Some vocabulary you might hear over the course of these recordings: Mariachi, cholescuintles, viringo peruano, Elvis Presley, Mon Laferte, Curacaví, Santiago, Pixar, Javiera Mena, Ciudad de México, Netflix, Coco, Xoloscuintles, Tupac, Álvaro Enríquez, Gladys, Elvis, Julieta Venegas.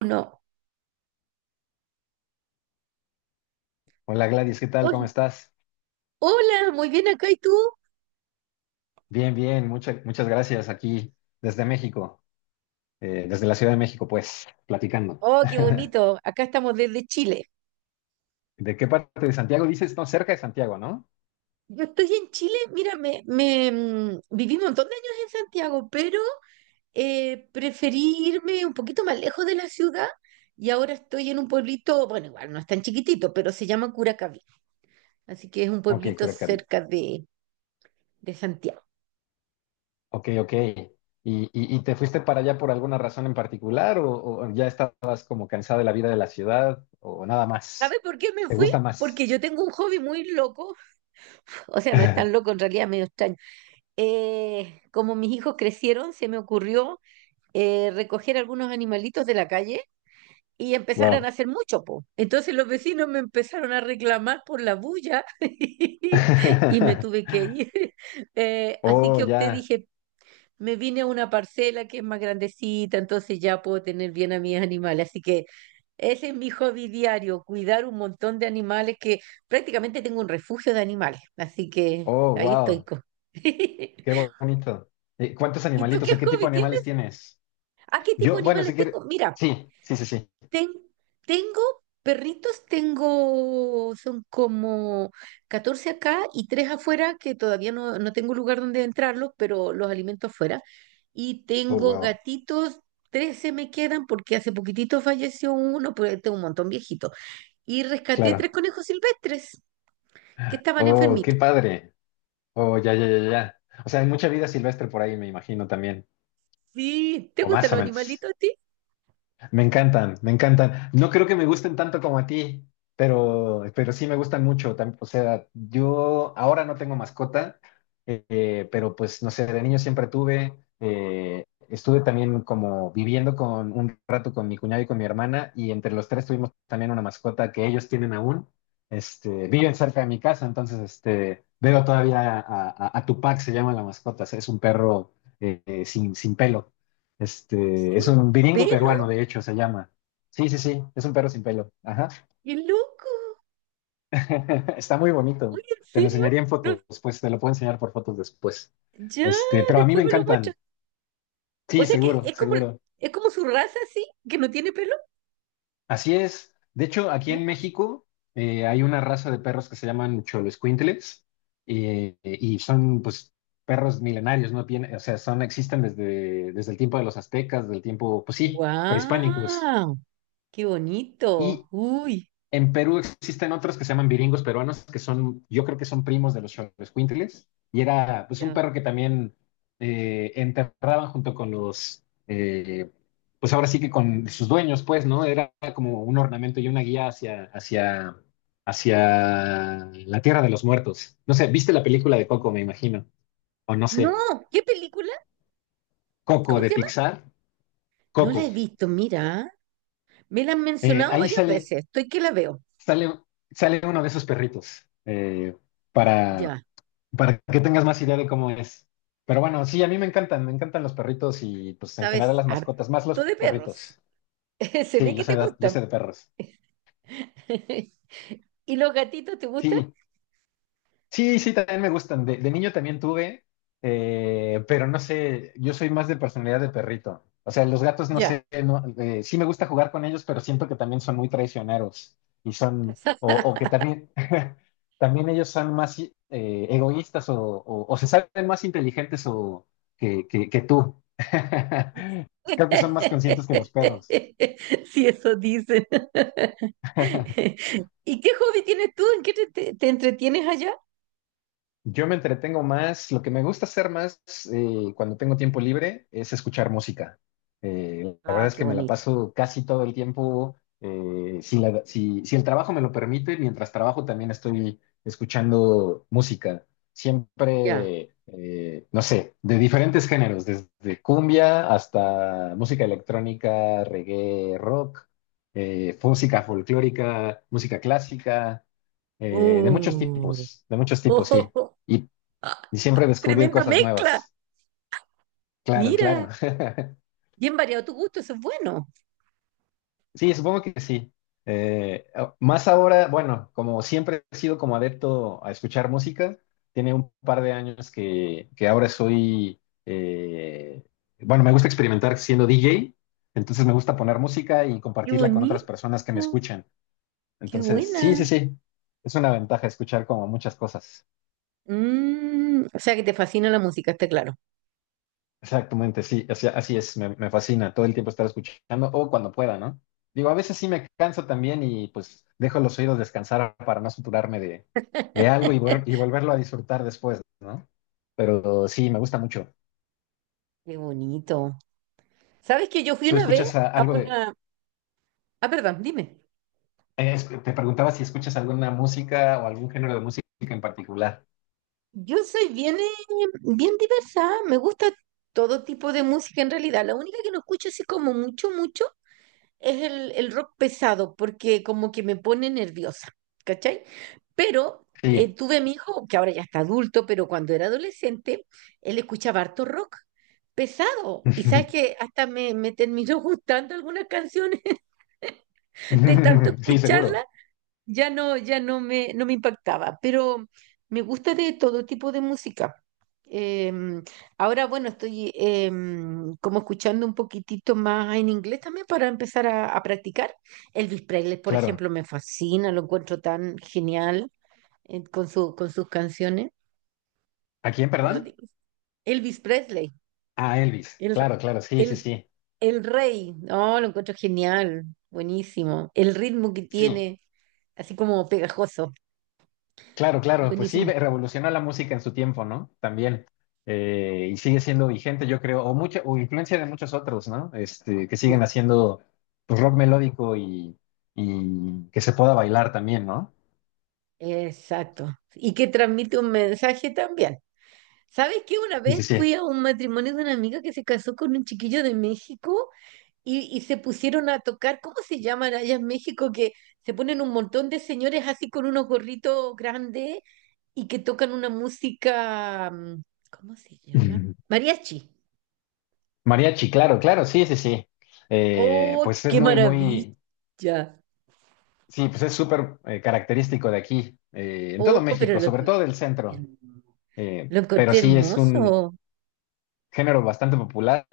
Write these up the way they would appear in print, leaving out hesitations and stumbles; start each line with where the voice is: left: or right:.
right: Uno.
left: Hola Gladys, ¿qué tal? ¿Cómo
right: Hol-
left: estás?
right: Hola, muy bien acá. ¿Y tú?
left: Bien, bien, muchas gracias aquí desde México, desde la Ciudad de México, pues, platicando.
right: Oh, qué bonito. Acá estamos desde Chile.
left: ¿De qué parte de Santiago dices? No, cerca de Santiago, ¿no?
right: Yo estoy en Chile, mira, me viví un montón de años en Santiago, pero preferí irme un poquito más lejos de la ciudad y ahora estoy en un pueblito, bueno, igual no es tan chiquitito, pero se llama Curacaví. Así que es un
left: Ok,
right: pueblito
left: Curacaví.
right: cerca de Santiago.
left: Ok, ok. ¿Y te fuiste para allá por alguna razón en particular o ya estabas como cansada de la vida de la ciudad o nada
right: ¿Sabes
left: más?
right: por qué me
left: ¿Te
right: fui?
left: gusta más?
right: Porque yo tengo un hobby muy loco, o sea, no es tan loco, en realidad medio extraño. Como mis hijos crecieron, se me ocurrió recoger algunos animalitos de la calle y empezaron a
left: Wow.
right: hacer mucho, po. Entonces los vecinos me empezaron a reclamar por la bulla y me tuve que ir. Así
left: Oh,
right: que opté,
left: ya.
right: dije, me vine a una parcela que es más grandecita, entonces ya puedo tener bien a mis animales. Así que ese es mi hobby diario, cuidar un montón de animales que prácticamente tengo un refugio de animales. Así que
left: Oh,
right: ahí estoy.
left: wow. Qué bonito. ¿Cuántos
right: ¿Y tú
left: animalitos
right: qué
left: o qué tipo
right: hobby
left: de
right: tienes?
left: animales tienes?
right: ¿A qué tipo
left: Yo,
right: de
left: bueno, si
right: animales
left: quiere.
right: tengo? Mira.
left: Sí, sí, sí, sí.
right: Ten- Tengo perritos, tengo, son como 14 acá y tres afuera, que todavía no, no tengo lugar donde entrarlos, pero los alimento afuera. Y
left: Oh,
right: tengo
left: wow.
right: gatitos, 13 me quedan porque hace poquitito falleció uno, pero tengo un montón viejito. Y rescaté tres
left: Claro.
right: conejos silvestres que estaban
left: Oh, qué
right: enfermitos.
left: padre. Oh, ya, ya, ya, ya. O sea, hay mucha vida silvestre por ahí, me imagino también.
right: Sí, ¿te
left: O
right: gustan
left: más o
right: los
left: menos.
right: animalitos a ti?
left: Me encantan, me encantan. No creo que me gusten tanto como a ti, pero sí me gustan mucho. O sea, yo ahora no tengo mascota, pero pues no sé, de niño siempre tuve. Estuve también como viviendo con un rato con mi cuñado y con mi hermana, y entre los tres tuvimos también una mascota que ellos tienen aún. Este, viven cerca de mi casa, entonces este, veo todavía a Tupac, se llama la mascota, o sea, es un perro sin pelo.
right: Sí,
left: Este, es un viringo
right: pelo,
left: peruano, de hecho, se llama. Sí, sí, sí, es un perro sin pelo. Ajá.
right: qué loco.
left: Está muy
right: Uy,
left: bonito.
right: ¿en
left: Te lo
right: serio?
left: enseñaría en
right: No,
left: fotos, pues te lo puedo enseñar por fotos después.
right: ya,
left: Este, pero a mí me
right: después me lo muestras.
left: encantan.
right: O
left: Sí,
right: sea que
left: seguro,
right: es como,
left: seguro.
right: es como su raza, sí, que no tiene pelo.
left: Así es. De hecho, aquí en México hay una raza de perros que se llaman cholescuintles y son, pues, perros milenarios, ¿no? Bien, o sea, son, existen desde el tiempo de los aztecas, del tiempo, pues sí, prehispánicos.
right: ¡Wow! ¡Qué bonito!
left: Y
right: Uy.
left: en Perú existen otros que se llaman viringos peruanos, que son, yo creo que son primos de los Xoloscuintles, y era pues un
right: Ya.
left: perro que también enterraban junto con los, pues ahora sí que con sus dueños, pues, ¿no? Era como un ornamento y una guía hacia la tierra de los muertos. No sé, ¿viste la película de Coco, me imagino? O no
right: No,
left: sé,
right: ¿qué película?
left: Coco
right: ¿Cómo
left: de
right: se llama?
left: Pixar,
right: No la
left: Coco.
right: he visto, mira. Me la han mencionado
left: Ahí
right: varias
left: sale,
right: veces. Estoy que la veo.
left: sale, sale uno de esos perritos para
right: Ya,
left: para que tengas más idea de cómo es. Pero bueno, sí, a mí me encantan los perritos y pues en general
right: sabes,
left: las mascotas, más
right: harto
left: los
right: de perros.
left: perritos.
right: Se
left: Sí,
right: ve
left: yo
right: que te
left: sé, yo sé
right: gustan.
left: de perros.
right: ¿Y los gatitos te gustan?
left: Sí, sí, sí, también me gustan. De niño también tuve, pero no sé, yo soy más de personalidad de perrito. O sea, los gatos, no
right: Ya.
left: sé, no, sí me gusta jugar con ellos, pero siento que también son muy traicioneros y son, o que también, también ellos son más egoístas o se saben más inteligentes o, que tú. Creo que son más conscientes que los perros.
right: Sí, eso dicen. ¿Y qué hobby tienes tú? ¿En qué te entretienes allá?
left: Yo me entretengo más, lo que me gusta hacer más cuando tengo tiempo libre es escuchar música. La verdad
right: Ah,
left: es
right: qué
left: que me la
right: bonito.
left: paso casi todo el tiempo, si el trabajo me lo permite, mientras trabajo también estoy escuchando música.
right: Ya.
left: Siempre, no sé, de diferentes géneros, desde cumbia hasta música electrónica, reggae, rock, música folclórica, música clásica
right: Uh.
left: de muchos tipos,
right: Oh,
left: sí.
right: oh,
left: Y,
right: ah,
left: y siempre descubrir
right: tremenda
left: cosas
right: mezcla.
left: nuevas. Claro,
right: Mira,
left: claro.
right: bien variado tu gusto, eso es bueno.
left: Sí, supongo que sí. Más ahora, bueno, como siempre he sido como adepto a escuchar música, tiene un par de años que ahora soy, eh, bueno, me gusta experimentar siendo DJ, entonces me gusta poner música y
right: Qué
left: compartirla con otras personas que me
right: bonito.
left: escuchan.
right: Qué
left: Entonces, sí, sí,
right: buena.
left: sí, es una ventaja escuchar como muchas cosas.
right: Mm, o sea que te fascina la música, está claro.
left: Exactamente, sí, así, así es, me fascina todo el tiempo estar escuchando o cuando pueda, ¿no? Digo, a veces sí me canso también y pues dejo los oídos descansar para no saturarme de algo y volverlo a disfrutar después, ¿no? Pero sí, me gusta mucho.
right: Qué bonito. ¿Sabes que yo fui
left: ¿Tú
right: una vez
left: escuchas
right: a
left: algo de...
right: una... Ah, perdón, dime.
left: te preguntaba si escuchas alguna música o algún género de música en particular.
right: Yo soy bien, bien diversa, me gusta todo tipo de música en realidad. La única que no escucho así como mucho, mucho es el rock pesado, porque como que me pone nerviosa, ¿cachai? Pero
left: Sí.
right: tuve a mi hijo, que ahora ya está adulto, pero cuando era adolescente, él escuchaba harto rock pesado. Y sabes que hasta me terminó gustando algunas canciones de tanto
left: Sí,
right: escucharlas
left: seguro,
right: ya no, ya no no me impactaba, pero me gusta de todo tipo de música. Em, Ahora, bueno, estoy como escuchando un poquitito más en inglés también para empezar a practicar. Elvis Presley, por
left: claro.
right: ejemplo, me fascina, lo encuentro tan genial con con sus canciones.
left: ¿A quién, perdón?
right: Pero di- Elvis Presley,
left: A Elvis.
right: el,
left: Claro, claro, sí, sí,
right: el,
left: sí.
right: el rey, no, lo encuentro genial, buenísimo. El ritmo que
left: Sí,
right: tiene, así como pegajoso,
left: claro, claro, pues sí,
right: buenísimo.
left: revolucionó la música en su tiempo, ¿no? También. Y sigue siendo vigente, yo creo, o mucha, o influencia de muchos otros, ¿no? Este, que siguen haciendo pues, rock melódico y que se pueda bailar también, ¿no?
right: Exacto. Y que transmite un mensaje también. ¿Sabes qué? Una
left: Sí,
right: vez
left: sí, sí.
right: fui a un matrimonio de una amiga que se casó con un chiquillo de México y se pusieron a tocar, ¿cómo se llaman allá en México? Que se ponen un montón de señores así con unos gorritos grandes y que tocan una música, ¿cómo se llama? Mariachi.
left: Mariachi, claro, claro, sí, sí, sí.
right: ¡Oh,
left: Pues es
right: qué
left: muy, muy,
right: maravilla!
left: sí, pues es súper característico de aquí, en todo
right: ¡Oh, pero
left: México, sobre todo del centro.
right: lo
left: Pero
right: encontré
left: sí es un,
right: hermoso!
left: género bastante popular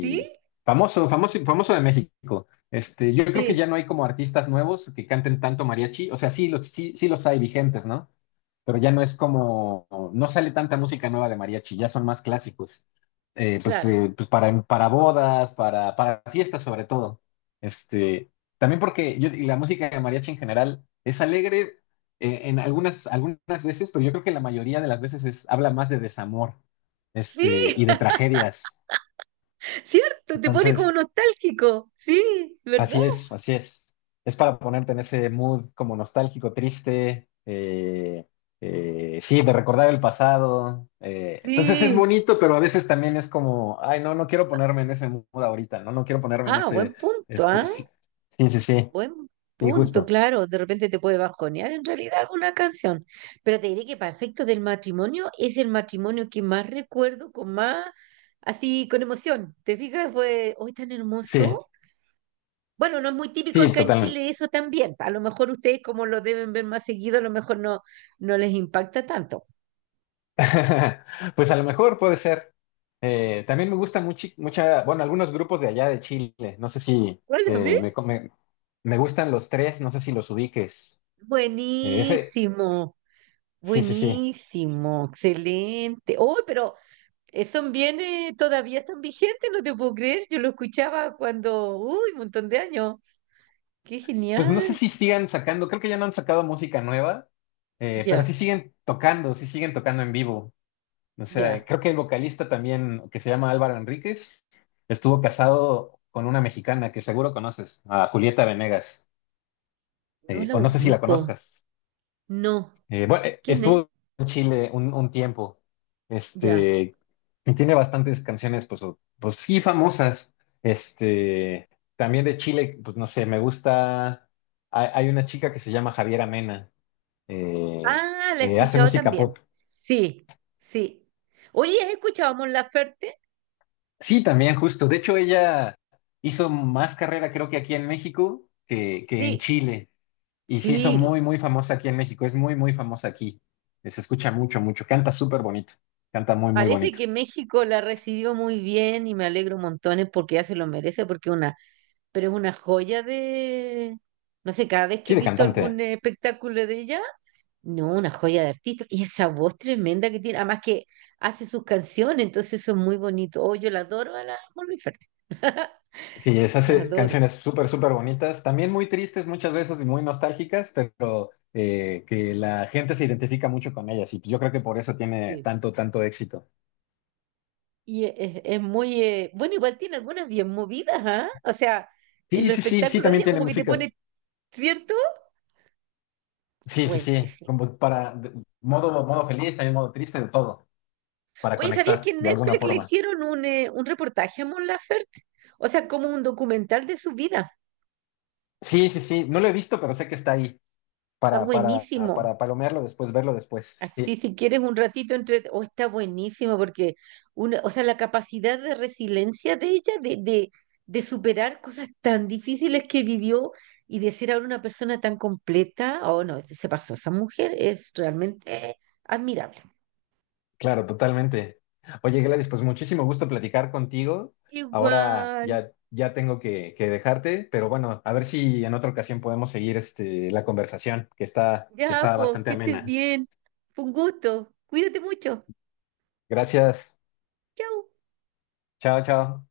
right: ¿Sí?
left: famoso, famoso, famoso de México. Este, yo creo que
right: Sí,
left: ya no hay como artistas nuevos que canten tanto mariachi. O sea, sí los, sí, sí los hay vigentes, ¿no? Pero ya no es como, no sale tanta música nueva de mariachi, ya son más clásicos. Pues,
right: claro.
left: pues para bodas, para fiestas sobre todo. Este, también porque yo, y la música de mariachi en general es alegre en algunas veces, pero yo creo que la mayoría de las veces es, habla más de desamor
right: Sí,
left: este, y de tragedias.
right: ¿cierto? Te pone como
left: Entonces,
right: nostálgico. Sí, ¿verdad?
left: así es, así es. Es para ponerte en ese mood como nostálgico, triste, sí, de recordar el pasado. Eh. Entonces es
right: Sí.
left: bonito, pero a veces también es como, ay, no, no quiero ponerme en ese mood ahorita, no, no quiero ponerme en ese, este,
right: ¿Ah?
left: sí, sí, sí, sí,
right: Buen
left: sí,
right: punto,
left: justo,
right: claro. De repente te puede bajonear en realidad alguna canción. Pero te diré que para efectos del matrimonio es el matrimonio que más recuerdo con más, así, con emoción. ¿Te fijas? Fue hoy tan
left: sí,
right: hermoso. Bueno, no es muy típico
left: sí,
right: acá en
left: totalmente.
right: Chile eso también. A lo mejor ustedes, como lo deben ver más seguido, a lo mejor no, no les impacta tanto.
left: Pues a lo mejor puede ser. También me gusta mucho, mucha, bueno, algunos grupos de allá de Chile. No sé si
right: Hola, ¿ves?
left: me gustan los tres, no sé si los ubiques. Ese,
right: Buenísimo.
left: sí, sí, sí.
right: Buenísimo, excelente. Oh, pero son bienes todavía están vigentes, no te puedo creer. Yo lo escuchaba cuando, uy, un montón de años. Qué
left: Pues no sé
right: genial.
left: si sigan sacando, creo que ya no han sacado música nueva, pero
right: Ya,
left: sí siguen tocando en vivo. O sea,
right: ya.
left: creo que el vocalista también, que se llama Álvaro Enríquez, estuvo casado con una mexicana que seguro conoces, a Julieta Venegas.
right: No la
left: O no sé si la
right: ubico.
left: conozcas.
right: No.
left: Bueno,
right: ¿Quién es?
left: estuvo en Chile un tiempo.
right: Ya.
left: Este, y tiene bastantes canciones, pues, pues sí, famosas. Este, también de Chile, pues no sé, me gusta. Hay una chica que se llama Javiera Mena, eh,
right: Ah, la he
left: que hace
right: escuchado
left: música
right: también.
left: pop.
right: Sí, sí. Oye, ¿has escuchado a Mon Laferte?
left: Sí, también, justo. De hecho, ella hizo más carrera, creo que aquí en México, que en
right: Sí,
left: Chile. Y se hizo
right: sí.
left: muy, muy famosa aquí en México. Es muy, muy famosa aquí. Se escucha mucho, mucho. Canta súper bonito. Canta muy, muy
right: Parece
left: bonito.
right: que México la recibió muy bien y me alegro montones porque ya se lo merece, porque una pero es una joya de, no sé, cada vez que
left: Sí,
right: he
left: de
right: visto
left: cantante.
right: algún espectáculo de ella, no, una joya de artista. Y esa voz tremenda que tiene, además que hace sus canciones, entonces eso es muy bonito. Oh, yo la adoro a la Mon Laferte.
left: Sí, es
right: La
left: hace
right: adoro.
left: canciones súper, súper bonitas, también muy tristes muchas veces y muy nostálgicas, pero que la gente se identifica mucho con ellas y yo creo que por eso tiene
right: Sí.
left: tanto, tanto éxito.
right: Y es muy, bueno, igual tiene algunas bien movidas, ¿ah? O sea, en
left: Sí,
right: los
left: sí, sí, sí,
right: espectáculos de
left: también
right: ella
left: tiene
right: como que te
left: músicas.
right: pone, ¿cierto?
left: Sí, sí, sí,
right: Buenísimo.
left: como para modo, modo feliz, también modo triste, de todo, para
right: Oye, ¿sabías que
left: conectar
right: en
left: de alguna
right: Netflix le
left: forma.
right: hicieron un reportaje a Mon Laferte? O sea, como un documental de su vida.
left: Sí, sí, sí, no lo he visto, pero sé que está ahí
right: Está
left: para, para,
right: buenísimo.
left: para palomearlo después, verlo después. Sí.
right: Así si quieres un ratito entre... Oh, está buenísimo porque una, o sea, la capacidad de resiliencia de ella, de superar cosas tan difíciles que vivió y de ser ahora una persona tan completa, oh no, este, se pasó. Esa mujer es realmente admirable.
left: Claro, totalmente. Oye, Gladys, pues muchísimo gusto platicar contigo. Ahora
right: Igual.
left: ya, ya tengo que dejarte, pero bueno, a ver si en otra ocasión podemos seguir este, la conversación, que
right: Ya,
left: está
right: pues,
left: bastante
right: que estés
left: amena.
right: bien. Fue un gusto. Cuídate mucho.
left: Gracias.
right: Chau.
left: Chao, chao.